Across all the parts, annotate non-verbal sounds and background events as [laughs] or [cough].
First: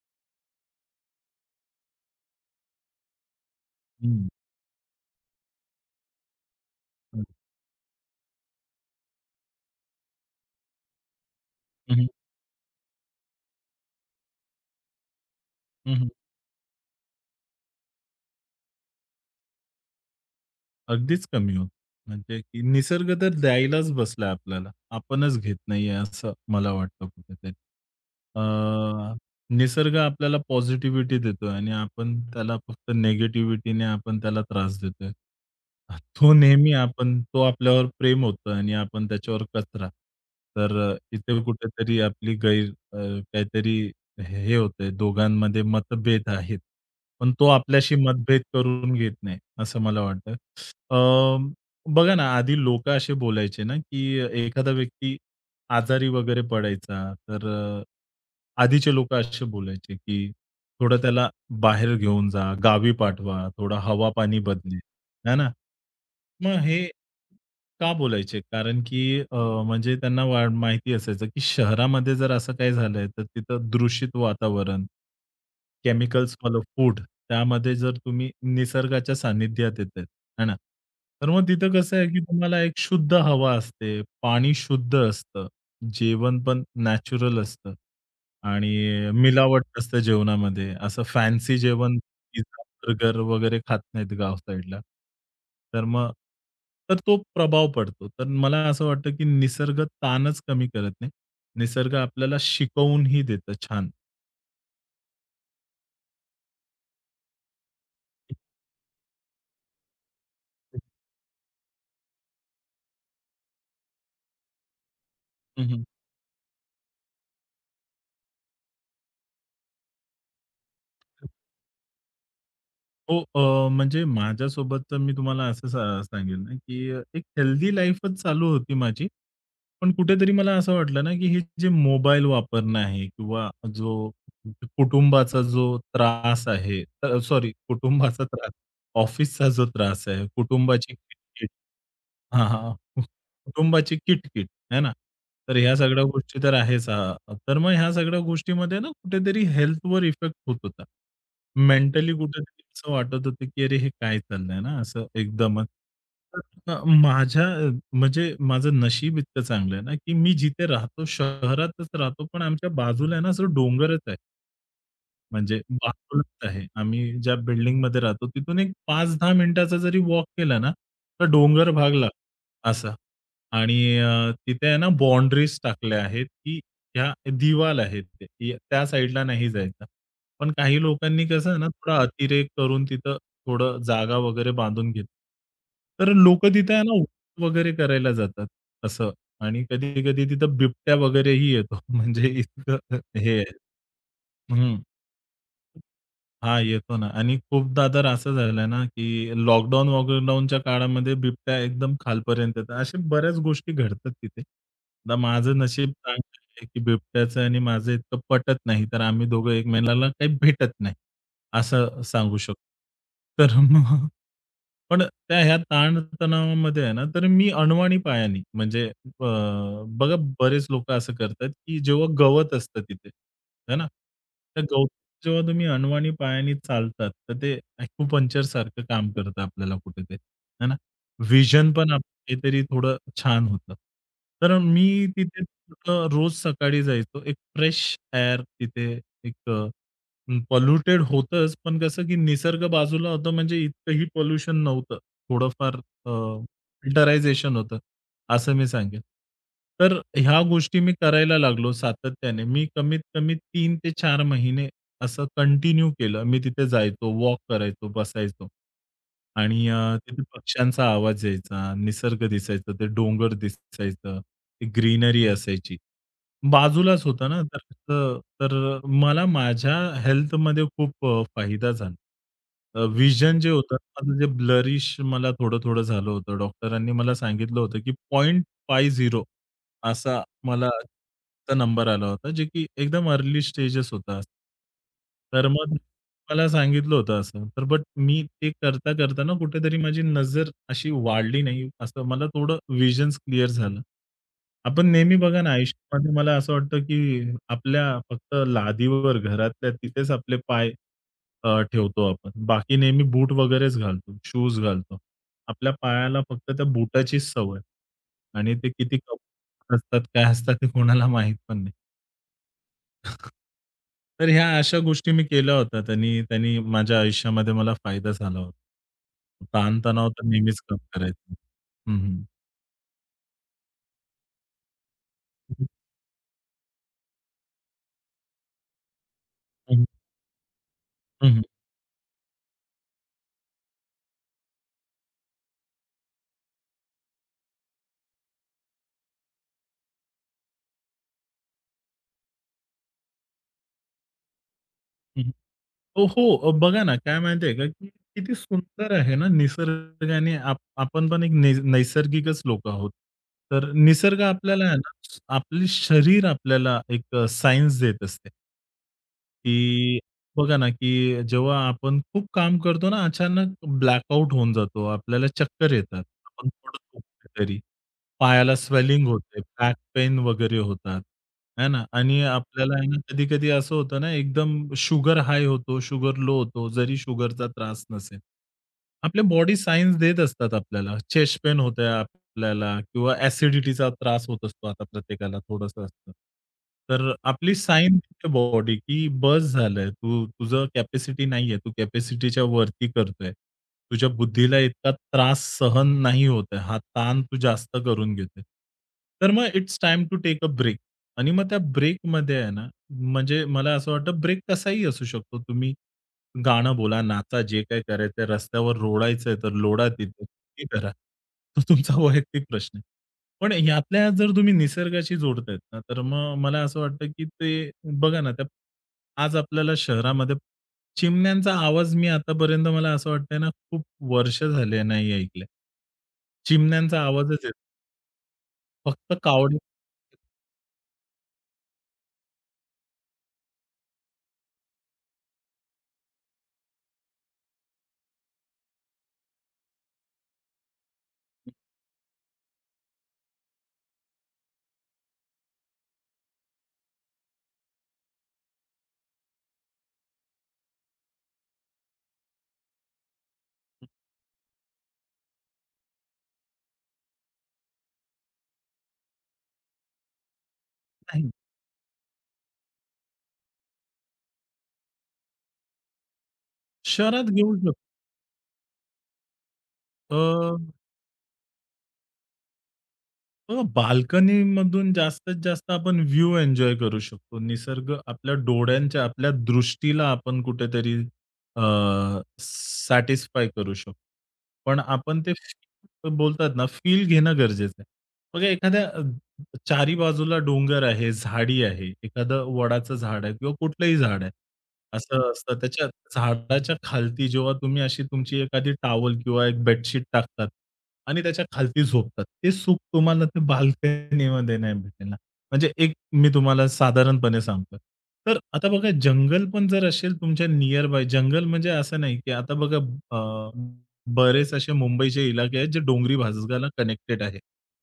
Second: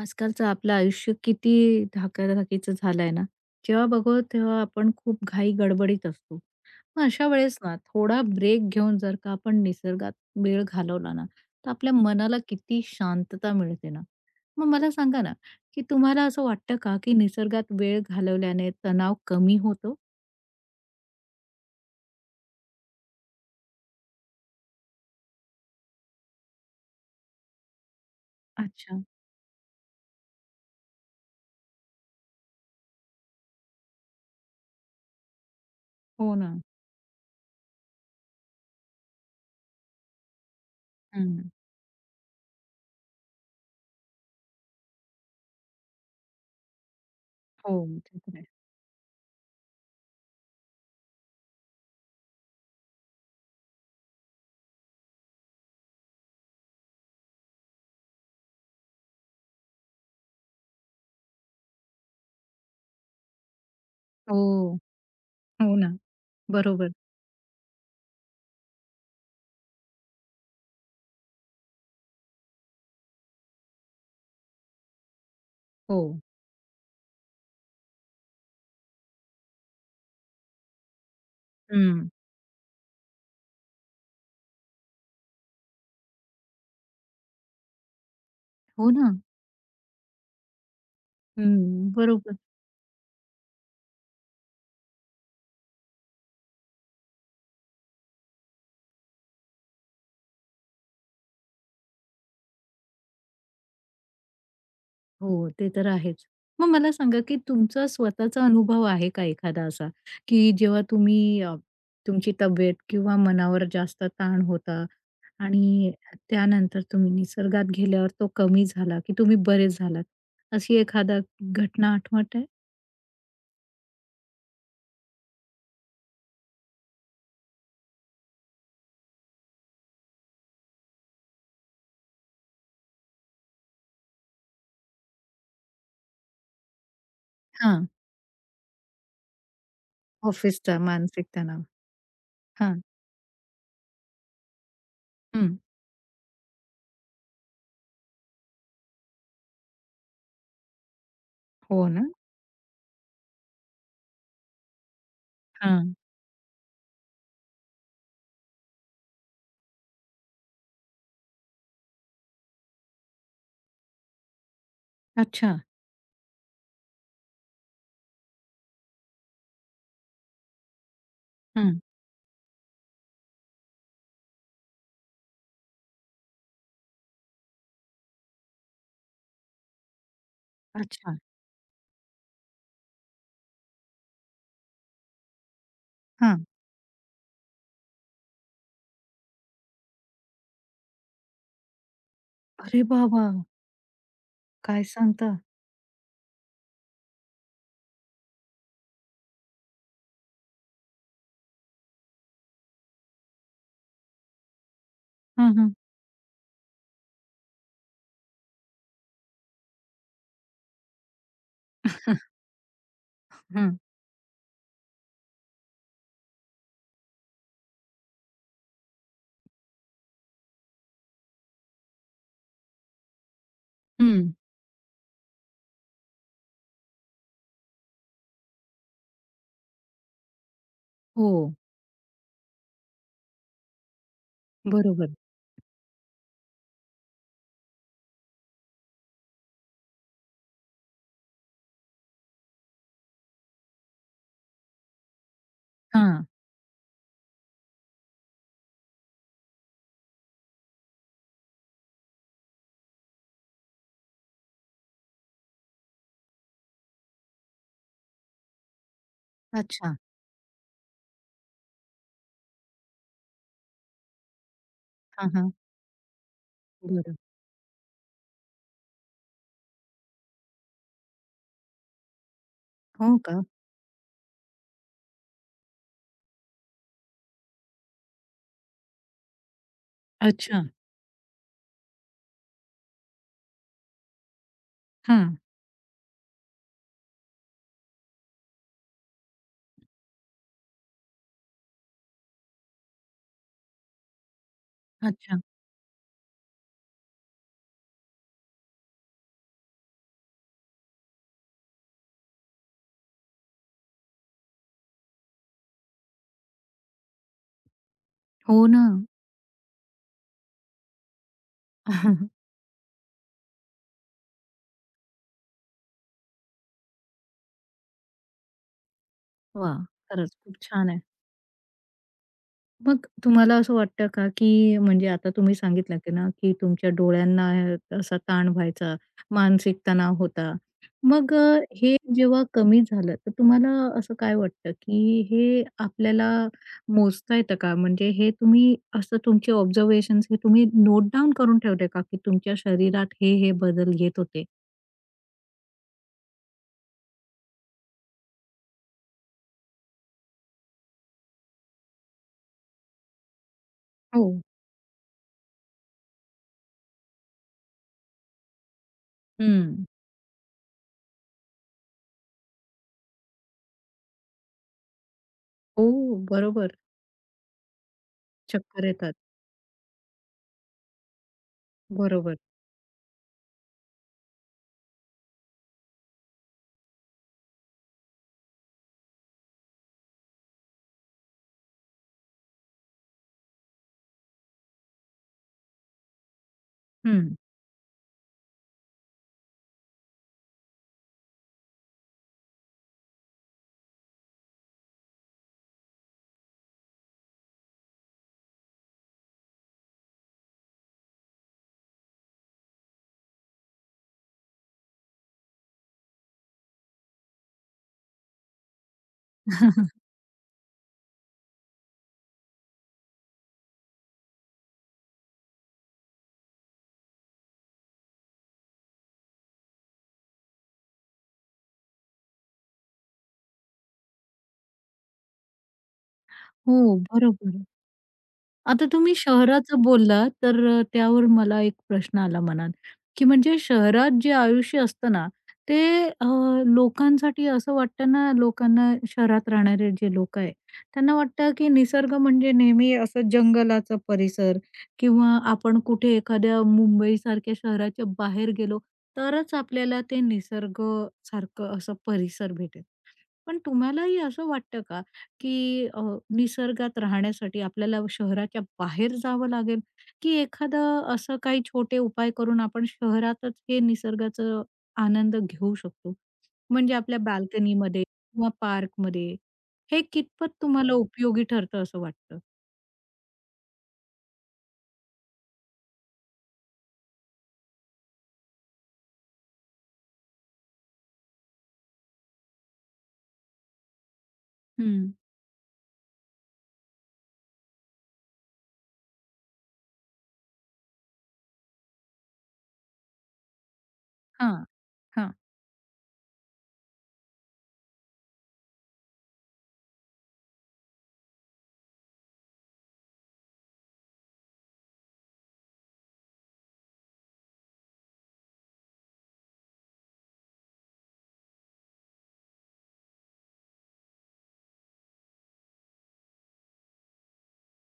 आजकालचं आपलं आयुष्य किती धाकाधाकीचं झालंय ना. जेव्हा बघू हं, तेव्हा आपण खूप घाई गडबडीत असतो. मग हं, अशा वेळेस ना थोडा ब्रेक घेऊन जर का आपण निसर्गात वेळ घालवला ना, तर आपल्या हं, मनाला किती शांतता मिळते ना. मग मला सांगा ना, की हं. तुम्हाला असं वाटतं का, की निसर्गात वेळ घालवल्याने तणाव कमी होतो? अगदीच कमी होतं. म्हणजे की निसर्ग तर द्यायलाच बसलाय आपल्याला. आपणच घेत नाहीये असं मला वाटतं कुठेतरी. अच्छा. अ, निसर्ग आपल्याला पॉझिटिव्हिटी देतोय आणि आपण त्याला फक्त निगेटिव्हिटीने आपण त्याला त्रास देतोय. तो हो ना. नेहमी आपण तो आपल्यावर प्रेम होतोय आणि आपण त्याच्यावर कचरा. तर इथे हं. कुठेतरी आपली गैर काहीतरी हे हे होतंय, दोघांमध्ये मतभेद आहेत. पण तो हो, आपल्याशी ते तर मतभेद आहे. करून घेत नाही, असं मला वाटतं. अ, बघा ना, आधी लोकं असे बोलायचे ना, की एखादा व्यक्ती आजारी वगैरे पडायचा, तर आधीचे लोकं असे बोलायचे, की थोडं त्याला बाहेर घेऊन जा, गावी पाठवा, थोडा हवा-पाणी हो, बदलेल, है ना? हो ना. मग हे बरोबर. का बोलायचे? कारण की म्हणजे त्यांना वा माहिती असायचं, की शहरामध्ये जर असं काही झालंय, तर तिथं दूषित वातावरण, हो. केमिकल्सवालं फूड, त्यामध्ये जर तुम्ही निसर्गाच्या सानिध्यात येताय, है ना? तर मग तिथं कसं आहे, हं. की तुम्हाला एक शुद्ध हवा असते, पाणी शुद्ध असतं. जेवण पण नॅचरल असतं हो आणि ना. मिलावट असतं जेवणामध्ये. असं फॅन्सी हं. जेवण बरोबर. पिझ्झा, बर्गर वगैरे खात नाहीत गाव साइडला. तर मग तर तो प्रभाव पडतो. तर मला असं वाटतं की निसर्ग ताणच कमी करत नाही. निसर्ग आपल्याला शिकवूनही देतं छान. हो, ते तर आहेच. मग मला सांगा, की तुमचा स्वतःचा [laughs] अनुभव आहे का एखादा असा, की जेव्हा तुम्ही तुमची तब्येत किंवा मनावर जास्त ताण होता हं, हं. आणि त्यानंतर तुम्ही निसर्गात गेल्यावर तो कमी झाला, की तुम्ही बरे झालात, अशी एखादा घटना आठवत आहे? हो, म्हणजे माझ्यासोबत तर मी तुम्हाला असं सा सांगेल ना, की एक हेल्दी लाईफच चालू होती माझी. पण कुठेतरी मला असं वाटलं ना, की हे जे मोबाईल वापरणं आहे किंवा जो कुटुंबाचा जो त्रास आहे, सॉरी हां, कुटुंबाचा त्रास, ऑफिसचा जो त्रास आहे, ऑफिसचा कुटुंबाची मानसिक तणाव. हां, हां. हां, कुटुंबाची किटकिट, है ना? तर हं. ह्या सगळ्या गोष्टी तर आहेच. हां, तर मग ह्या सगळ्या गोष्टीमध्ये ना कुठेतरी हेल्थवर इफेक्ट होत होता. हो ना? मेंटली कुठेतरी असं वाटत होतं, की अरे हे काय चाललंय ना असं एकदमच. हां. तर माझ्या म्हणजे माझं नशीब इतकं चांगलं आहे ना, की मी जिथे राहतो शहरातच राहतो, पण आमच्या बाजूला आहे ना असं डोंगरच आहे. अच्छा. म्हणजे बाजूलाच आहे. आम्ही ज्या बिल्डिंगमध्ये राहतो तिथून एक 5-10 मिनिटाचा जरी वॉक केला ना, तर डोंगर हं. भाग लागतो असा. आणि तिथे आहे ना बाउंडरीज टाकल्या आहेत, की ह्या दिवाल आहेत ते. या त्या साइडला नाही जायचं. पण काही अच्छा. लोकांनी कसं आहे ना, थोडा अतिरेक करून तिथं थोडं जागा वगैरे बांधून घेतली. तर हां. लोकं तिथे आहे ना वॉक वगैरे करायला जातात असं. आणि कधी-कधी तिथं बिबट्या वगैरेही येतो. [laughs] म्हणजे अरे इतकं बाबा! हे आहे. काय सांगता? हां, येतो ना आणि खूपदा तर असं झालंय ना, की लॉकडाऊन वॉकडाऊनच्या काळामध्ये बिबट्या एकदम खालपर्यंत येतात. अशा बऱ्याच गोष्टी घडतात तिथे. आता हं, माझं हं. नशीब चांगलं आहे, की बिबट्याचं आणि माझं इतकं पटत नाही, तर आम्ही दोघं एकमेकाला काही भेटत नाही, असं सांगू [laughs] शकतो. तर हं. मग पण त्या ह्या ताणतणावामध्ये आहे ना, तर मी अनवाणी पायानी म्हणजे अ, बघा बरेच लोकं असं करतात, की जेव्हा गवत असतं तिथे, है ना? हं. त्या गवताच्या जेव्हा तुम्ही अनवाणी पायाने चालतात, तर ते ॲक्युपंक्चर सारखं काम करतं आपल्याला कुठेतरी, है ना? हो, व्हिजन पण आपलं काहीतरी थोडं छान होतं. तर मी बरोबर. तिथे रोज सकाळी जायचो. एक फ्रेश एअर तिथे एक पोल्युटेड होतंच, पण कसं की निसर्ग बाजूला होतं म्हणजे इतकंही पोल्युशन नव्हतं. थोडंफार हां. फिल्टरायझेशन होतं, असं मी सांगेन. तर ह्या गोष्टी मी करायला लागलो सातत्याने. मी कमीत कमी 3 ते 4 महिने असं कंटिन्यू केलं. मी तिथे जायचो, वॉक करायचो, बसायचो. आणि अच्छा. तिथे पक्ष्यांचा आवाज यायचा, निसर्ग दिसायचा, ते डोंगर दिसायचं, ती ग्रीनरी हां, हां. असायची. बाजूलाच बरं. होता ना, तर मला माझ्या हेल्थमध्ये खूप फायदा झाला. अ, हो का? जे होतं माझं जे ब्लरिश मला थोडं-थोडं झालं होतं. डॉक्टरांनी मला सांगितलं होतं, की 0.50 असा अच्छा. मला चा नंबर आला होता, जे की एकदम अर्ली स्टेजेस होता. हं. तर मग मला सांगितलं होतं असं. तर बट मी ते करता, करता ना कुठेतरी माझी नजर अशी वाढली नाही, असं मला थोडं व्हिजन्स क्लिअर झालं. आपण नेहमी बघा अच्छा. ना आयुष्यामध्ये मला असं वाटतं, की आपल्या फक्त लादीवर घरातल्या तिथेच आपले पाय ठेवतो आपण. बाकी नेहमी बूट वगैरेच घालतो, शूज घालतो. आपल्या पायाला फक्त त्या बुटाचीच सवय आणि हो ते ना. किती असतात, काय असतात ते कोणाला माहीत पण नाही. [laughs] तर ह्या अशा गोष्टी मी केल्या होत्या आणि त्यांनी माझ्या आयुष्यामध्ये मला फायदा झाला होता. वाह! ताण-तणाव तर खरंच खूप नेहमीच कमी छान आहे. करायचा. हं, हं. मग तुम्हाला असं वाटतं का, की म्हणजे आता तुम्ही सांगितलं की ना, की तुमच्या डोळ्यांना असा ताण व्हायचा, हं, मानसिक हं. तणाव होता. मग हं, हे जेव्हा कमी झालं, तर तुम्हाला असं काय वाटतं, की हे आपल्याला मोजता येतं का? म्हणजे हे तुम्ही असं तुमचे ऑब्झर्वेशन्स हे तुम्ही नोट डाउन करून ठेवले का, की तुमच्या शरीरात हे बदल येत होते? हं. हो, हो. बघा ना, काय माहिती आहे का, की किती सुंदर आहे ना निसर्गाने आप आपण पण एक नै नैसर्गिकच लोकं आहोत. तर निसर्ग हो. आपल्याला आहे ना, आपले शरीर आपल्याला एक सायन्स देत असते. हं. की बघा ना, की जेव्हा आपण खूप काम करतो ना, अचानक ब्लॅकआउट होऊन जातो. आपल्याला चक्कर हो, येतात. आपण बरोबर. [unintelligible] पायाला चक्कर स्वेलिंग येतात. होते, बॅक पेन वगैरे होतात, है ना? आणि बरोबर. आपल्याला आहे ना, कधी-कधी असं होतं ना, एकदम शुगर हाय होतो, शुगर लो होतो, जरी शुगरचा त्रास नसेल. आपल्या बॉडी सायन्स देत असतात आपल्याला. चेस्ट पेन होतंय आपल्याला किंवा ॲसिडिटीचा त्रास होत असतो आता प्रत्येकाला थोडंसं असतं. तर हं. आपली साईन तिथे बॉडी की बस झालंय. तू तुझं कॅपॅसिटी नाहीये. तू कॅपॅसिटीच्या वरती करतोय. तुझ्या बुद्धीला इतका त्रास सहन नाही होत आहे. हा ताण तू जास्त करून घेतोय. तर मग it's time to take a break आणि मग त्या ब्रेकमध्ये आहे ना, म्हणजे मला असं वाटतं ब्रेक कसाही असू शकतो. तुम्ही गाणं बोला, नाचा, जे काही करायचंय. रस्त्यावर रोडायचंय तर लोडा [laughs] तिथे, ते करा. तो तुमचा [laughs] वैयक्तिक प्रश्न आहे. पण यातल्या यात जर तुम्ही निसर्गाशी जोडतायत ना, तर मग मला असं वाटतं, की ते बघा ना, त्या आज आपल्याला शहरामध्ये चिमण्यांचा आवाज मी आतापर्यंत मला असं वाटतंय ना, खूप वर्ष झाले नाही ऐकले. हो, चिमण्यांचा आवाजच आहे. बरोबर. आता फक्त तुम्ही कावळे शहराचं बोललात, तर त्यावर मला एक प्रश्न आला मनात, की म्हणजे शहरात जे आयुष्य असतं ना, ते अ, लोकांसाठी असं वाटतं ना, लोकांना शहरात राहणारे जे लोक आहे, त्यांना वाटतं की निसर्ग म्हणजे नेहमी असं जंगलाचा परिसर किंवा आपण कुठे एखाद्या मुंबईसारख्या शहराच्या बाहेर गेलो, तरच आपल्याला ते निसर्गसारखं असं परिसर भेटेल. पण तुम्हालाही असं वाटतं का, की निसर्गात राहण्यासाठी आपल्याला शहराच्या बाहेर जावं लागेल, की एखादं नाही, असं काही छोटे उपाय करून आपण शहरातच हे निसर्गाचं आनंद घेऊ शकतो? म्हणजे आपल्या शहरात घेऊ शकतो. बाल्कनीमध्ये किंवा पार्कमध्ये. हे कितपत तुम्हाला उपयोगी ठरतं असं वाटतं? बाल्कनीमधून जास्तीत जास्त आपण व्ह्यू एन्जॉय करू शकतो. निसर्ग आपल्या डोळ्यांच्या, आपल्या दृष्टीला आपण कुठेतरी अ, सॅटिस्फाय करू शकतो. पण हं. आपण ते [laughs] feel बोलतात ना, फील घेणं गरजेचं आहे. बघा एखाद्या चारी बाजूला डोंगर आहे, झाडी आहे, एखादं वडाचं झाड आहे किंवा कुठलंही झाड आहे. हां, असं हां. असतं त्याच्या झाडाच्या खालती जेव्हा तुम्ही अशी तुमची एखादी टॉवेल किंवा एक बेडशीट टाकतात आणि त्याच्या खालती झोपतात. ते सुख तुम्हाला ते बाल्कनीमध्ये नाही भेटणार. म्हणजे एक मी तुम्हाला साधारणपणे सांगतोय. तर आता बघा जंगल पण जर असेल तुमच्या नियर बाय जंगल म्हणजे असं नाही, की आता बघा अ, बरेच असे मुंबईचे इलाके आहेत जे डोंगरी भागाला कनेक्टेड आहे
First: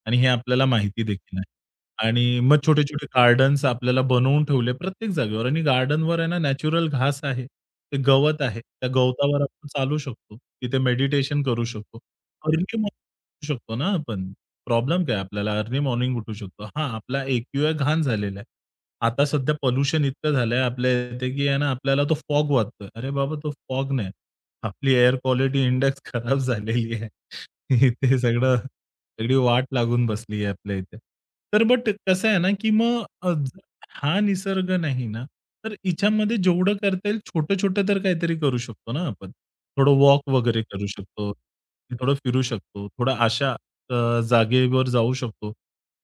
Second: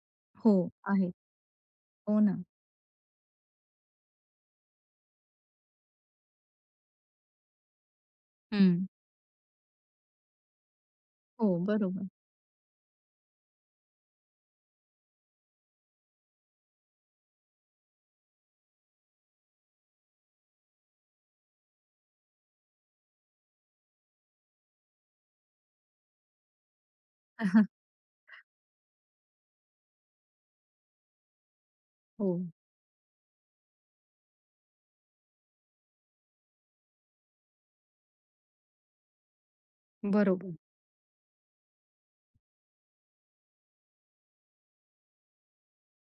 आणि हे हो. आपल्याला माहिती आहे. देखील आहे. हो ना. आणि मग छोटे-छोटे गार्डन्स आपल्याला बनवून ठेवले प्रत्येक जागेवर आणि गार्डनवर आहे ना नॅचरल घास आहे. ते गवत आहे. हं. त्या गवतावर आपण चालू शकतो. तिथे मेडिटेशन हो, करू शकतो. बरोबर. अर्ली शकतो ना आपण. प्रॉब्लेम काय आपल्याला? अर्ली मॉर्निंग उठू शकतो. हां, आपला एक्यूआय घाण झालेला आहे. आता सध्या पोल्युशन इतकं झालंय आपल्या इथे, की आहे ना आपल्याला तो फॉग वाटतोय. अरे बाबा, तो फॉग नाही. आपली एअर क्वालिटी इंडेक्स [laughs] खराब झालेली आहे. [laughs] [laughs] इथे सगळं सगळी वाट लागून बसली आहे आपल्या इथे. तर बट कसं हो. आहे ना, की मग हा निसर्ग नाही ना, तर हिच्यामध्ये जेवढं करता येईल छोटं-छोटं तर काहीतरी करू शकतो ना आपण. थोडं वॉक बरोबर. वगैरे करू शकतो. थोडं फिरू शकतो. थोड़ा अशा जागेवर जाऊ शकतो,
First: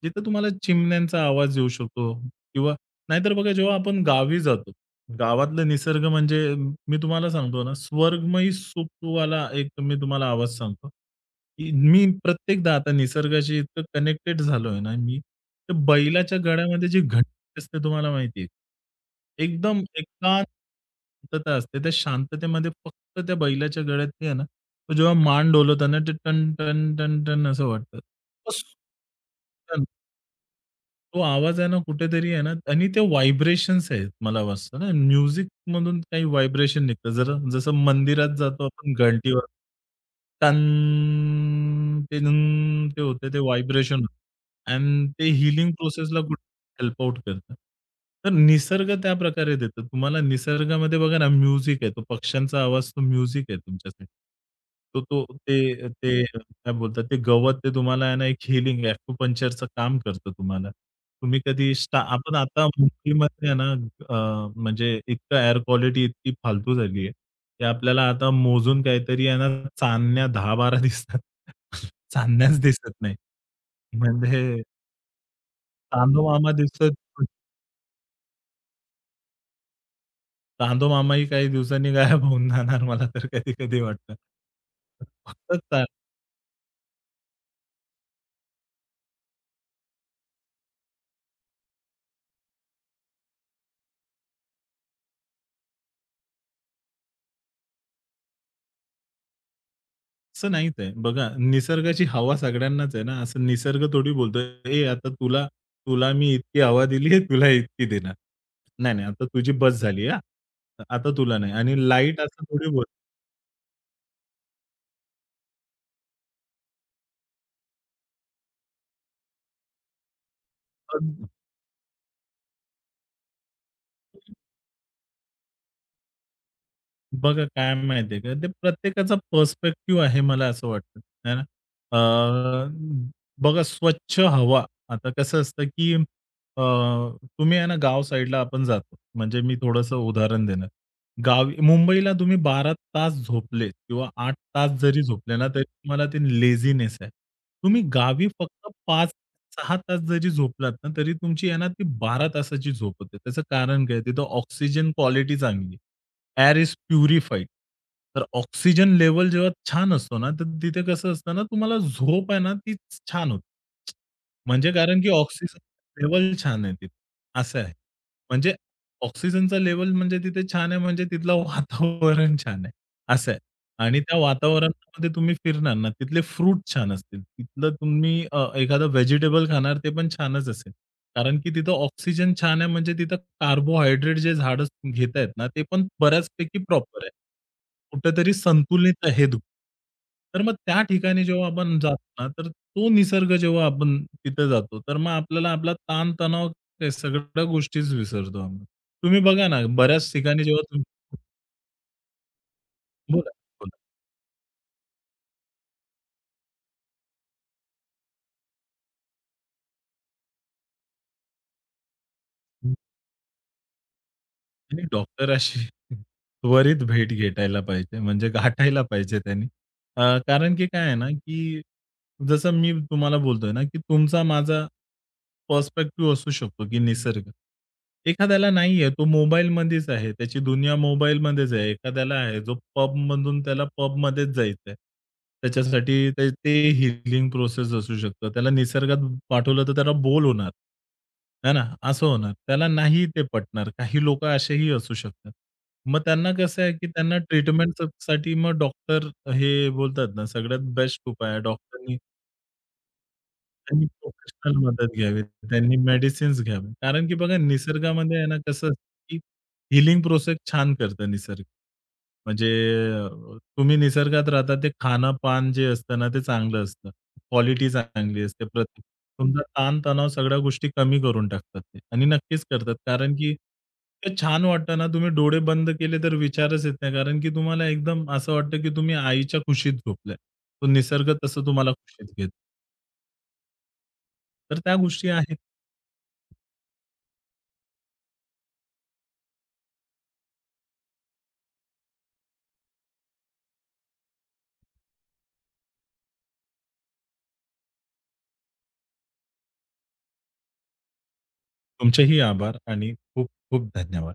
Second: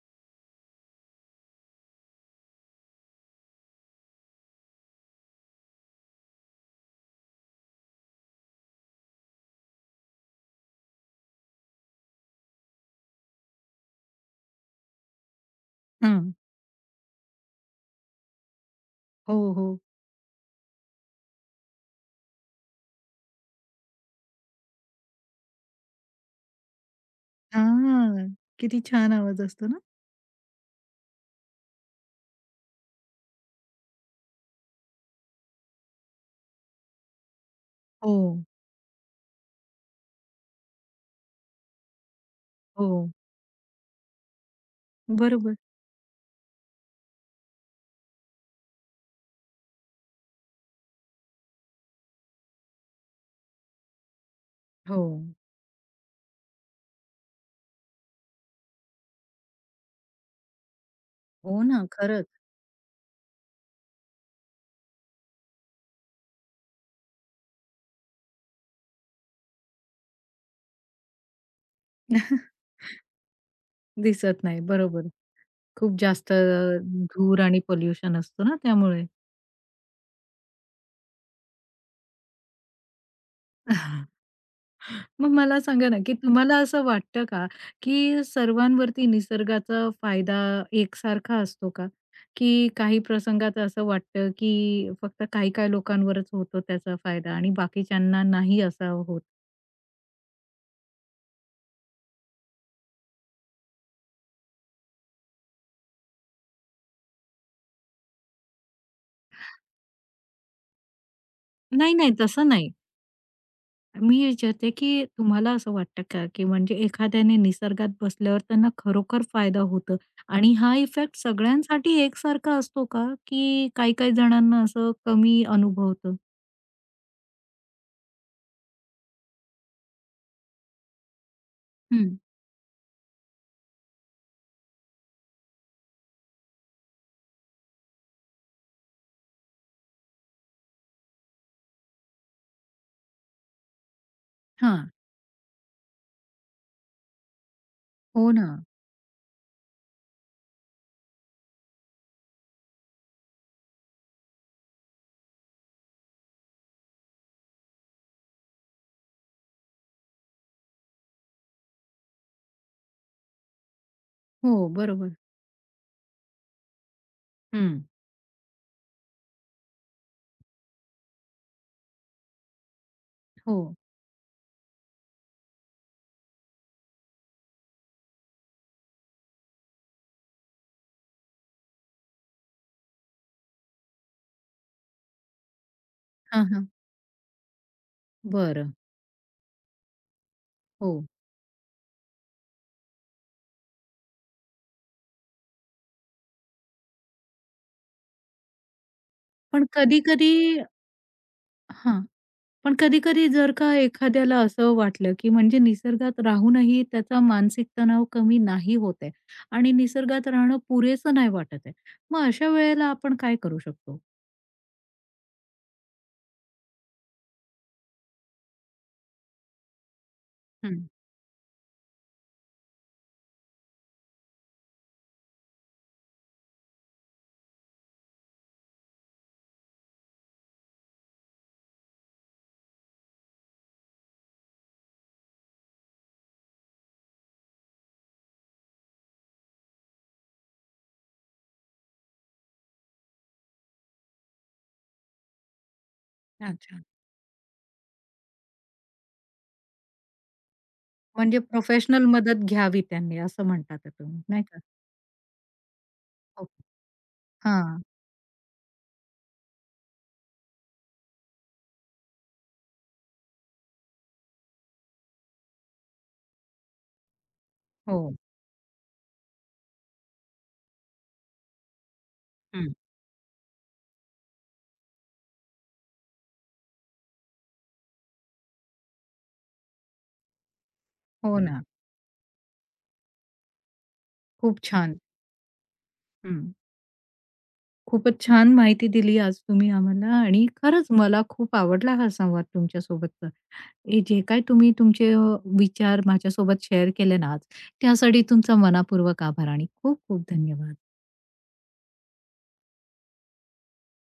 जिथे तुम्हाला चिमण्यांचा आवाज येऊ शकतो किंवा नाहीतर बघा जेव्हा आपण गावी जातो, गावातला निसर्ग म्हणजे म- मी तुम्हाला सांगतो ना, स्वर्गमयी सुखवाला एक मी तुम्हाला आवाज सांगतो, की मी प्रत्येकदा आता निसर्गाशी इतकं कनेक्टेड झालोय ना मी, तर हां. बैलाच्या गळ्यामध्ये जी घंटी असते तुम्हाला माहिती आहे? हो, एकदम हो. एकांतता असते. त्या शांततेमध्ये फक्त त्या बैलाच्या गळ्यात ते आहे ना तो जेव्हा मान डोलवताना ते टन, टन, टन, टन असं वाटतं. हां. तो स किती छान आवाज असतो ना? टन तो आवाज आहे ना कुठेतरी आहे ना आणि ते व्हायब्रेशन्स आहेत मला वाटतं ना म्युझिकमधून काही व्हायब्रेशन निघतं. जरा जसं हो, मंदिरात जातो आपण घंटीवर टन, टिन ते हो. होते ते व्हायब्रेशन अँड ते बरोबर. हीलिंग प्रोसेसला हेल्प आउट करतं. तर निसर्ग त्या प्रकारे देतो. तुम्हाला निसर्गामध्ये बघा ना म्युझिक आहे. तो पक्ष्यांचा आवाज तो म्युझिक आहे तुमच्यासाठी. तो हो. तो ते ते काय बोलतात ते गवत ते तुम्हाला आहे ना एक हीलिंग ॲक्युपंक्चरचं काम करतं तुम्हाला. तुम्ही हो कधी ना, स्टा खरंच. आपण आता मुंबईमध्ये आहे ना म्हणजे इतकं एअर क्वालिटी इतकी फालतू झाली आहे, की आपल्याला आता मोजून काहीतरी आहे ना चांदण्या 10-12 दिसतात. [laughs] चांदण्याच [laughs] दिसत नाही. दिसत नाही. म्हणजे बरोबर. खूप जास्त चांदोमामा दिसत धूर आणि पोल्युशन असतो ना त्यामुळे. चांदो मामाही काही दिवसांनी गायब होऊन जाणार मला तर कधी-कधी वाटतं. [laughs] मग फक्त मला ता सांगा ना, की तुम्हाला असं वाटतं का, की सर्वांवरती निसर्गाचा फायदा एकसारखा असतो का? की काही प्रसंगात असं वाटतं, की फक्त काही-काही लोकांवरच होतो त्याचा फायदा आणि बाकीच्यांना नाही असा होत? असं नाहीच आहे. बघा निसर्गाची हवा सगळ्यांनाच आहे ना, असं निसर्ग थोडी बोलतोय, "ए आता तुला तुला मी इतकी हवा दिली आहे, तुला इतकी देणार. नाही, नाही आता तुझी बस झाली हां. आता तुला नाही." आणि नाही, नाही, लाईट असं तसं थोडी नाही. मी विचारते, की तुम्हाला असं वाटतं का, की म्हणजे एखाद्याने निसर्गात बसल्यावर त्यांना खरोखर फायदा होतो आणि हा इफेक्ट बोलतो सगळ्यांसाठी एकसारखा असतो का? की काही-काही जणांना असं कमी अनुभवतं? बघा काय माहिती आहे का, ते प्रत्येकाचा पर्स्पेक्टिव्ह आहे मला असं वाटतं, है ना. हं, अ, बघा स्वच्छ हवा, आता कसं असतं की अ, तुम्ही आहे ना गाव साइडला आपण जातो. म्हणजे मी थोडंसं उदाहरण देणार. गावी मुंबईला तुम्ही 12 तास झोपले किंवा 8 तास हां. जरी झोपले ना, तरी तुम्हाला ते लेझीनेस आहे. तुम्ही गावी हो ना. फक्त 5-6 तास जरी झोपलात ना, तरी तुमची आहे ना ती 12 तासाची झोप होते. त्याचं कारण काय? तिथं ऑक्सिजन क्वालिटी चांगली आहे. Air is purified. तर ऑक्सिजन लेव्हल जेव्हा छान असतो ना, तर तिथे कसं असतं ना, तुम्हाला झोप आहे ना, ती छान होते. हो, म्हणजे कारण की बरोबर. ऑक्सिजन लेव्हल छान आहे तिथे, असं आहे. हं. म्हणजे ऑक्सिजनचा लेव्हल म्हणजे तिथे छान आहे, म्हणजे तिथलं वातावरण छान आहे, असं आहे. हो. आणि त्या वातावरणामध्ये तुम्ही फिरणार ना, तिथले फ्रूट छान असतील. तिथलं तुम्ही एखादं व्हेजिटेबल खाणार, ते पण छानच असेल. कारण की तिथं ऑक्सिजन छान आहे, म्हणजे तिथं कार्बोहायड्रेट जे झाडं घेतायत ना, ते पण हां, बऱ्याचपैकी हां. प्रॉपर आहे. कुठेतरी बरं. संतुलित आहे दूध. तर मग त्या हो. ठिकाणी जेव्हा आपण जातो ना, तर तो निसर्ग जेव्हा आपण तिथे जातो, तर मग आपल्याला आपला ताण ते सगळ्या गोष्टीच विसरतो आम्ही. तुम्ही बघा ना, पण बऱ्याच कधी-कधी ठिकाणी जेव्हा तुम्ही हां. पण कधी-कधी बोला, जर का बोला. एखाद्याला असं वाटलं, की म्हणजे निसर्गात राहूनही त्याचा मानसिक तणाव कमी नाही होत आहे आणि निसर्गात राहणं पुरेसं नाही वाटत आहे. मग अशा वेळेला आपण काय करू शकतो? आणि डॉक्टराशी त्वरित भेट घेटायला पाहिजे, म्हणजे गाठायला पाहिजे त्यांनी. कारण की काय हं, आहे ना, की जसं मी तुम्हाला बोलतोय ना, की तुमचा माझा पर्स्पेक्टिव्ह असू शकतो, की निसर्ग. एखाद्याला नाहीये, तो मोबाईलमध्येच आहे. त्याची दुनिया मोबाईलमध्येच आहे. एखाद्याला आहे, जो पबमधून त्याला पबमध्येच जायचंय. त्याच्यासाठी ते ते हीलिंग प्रोसेस असू शकतं. त्याला निसर्गात पाठवलं तर त्याला बोर होणार. है ना? असं होणार. त्याला नाही ते पटणार. काही लोकं असेही असू शकतात. मग त्यांना कसं आहे, अच्छा. की त्यांना ट्रीटमेंटसाठी मग डॉक्टर हे बोलतात ना, सगळ्यात बेस्ट उपाय आहे. म्हणजे डॉक्टरनी प्रोफेशनल मदत घ्यावी त्यांनी असं म्हणतात त्यांनी आहे तुम्ही, नाही प्रोफेशनल का? मदत घ्यावी. त्यांनी मेडिसिन्स हो. घ्यावे. कारण की बघा हां. निसर्गामध्ये आहे ना कसं असतं, की हीलिंग प्रोसेस छान करतं निसर्ग. म्हणजे अ, तुम्ही निसर्गात राहता ते खाणं-पान जे असतं ना ते चांगलं असतं. क्वालिटी हो. चांगली असते. प्रत्येक तुमचा ताण सगळ्या गोष्टी कमी करून टाकतात ते आणि नक्कीच हं. करतात. कारण की ते छान वाटतं ना तुम्ही डोळे बंद केले तर विचारच येत नाही. कारण की तुम्हाला एकदम असं वाटतं, की तुम्ही आईच्या कुशीत झोपलाय. तो निसर्ग हो तसं ना. तुम्हाला कुशीत घेतो. तर खूप त्या छान. गोष्टी आहेत. हं. खूपच छान माहिती दिली आज तुम्ही आम्हाला आणि खरंच मला खूप आवडला हा संवाद तुमच्यासोबतचा. हे जे काही तुम्ही तुमचे विचार माझ्यासोबत शेअर केले ना आज, त्यासाठी तुमचा मनापूर्वक आभार आणि खूप खूप धन्यवाद. तुमचेही आभार आणि खूप खूप धन्यवाद.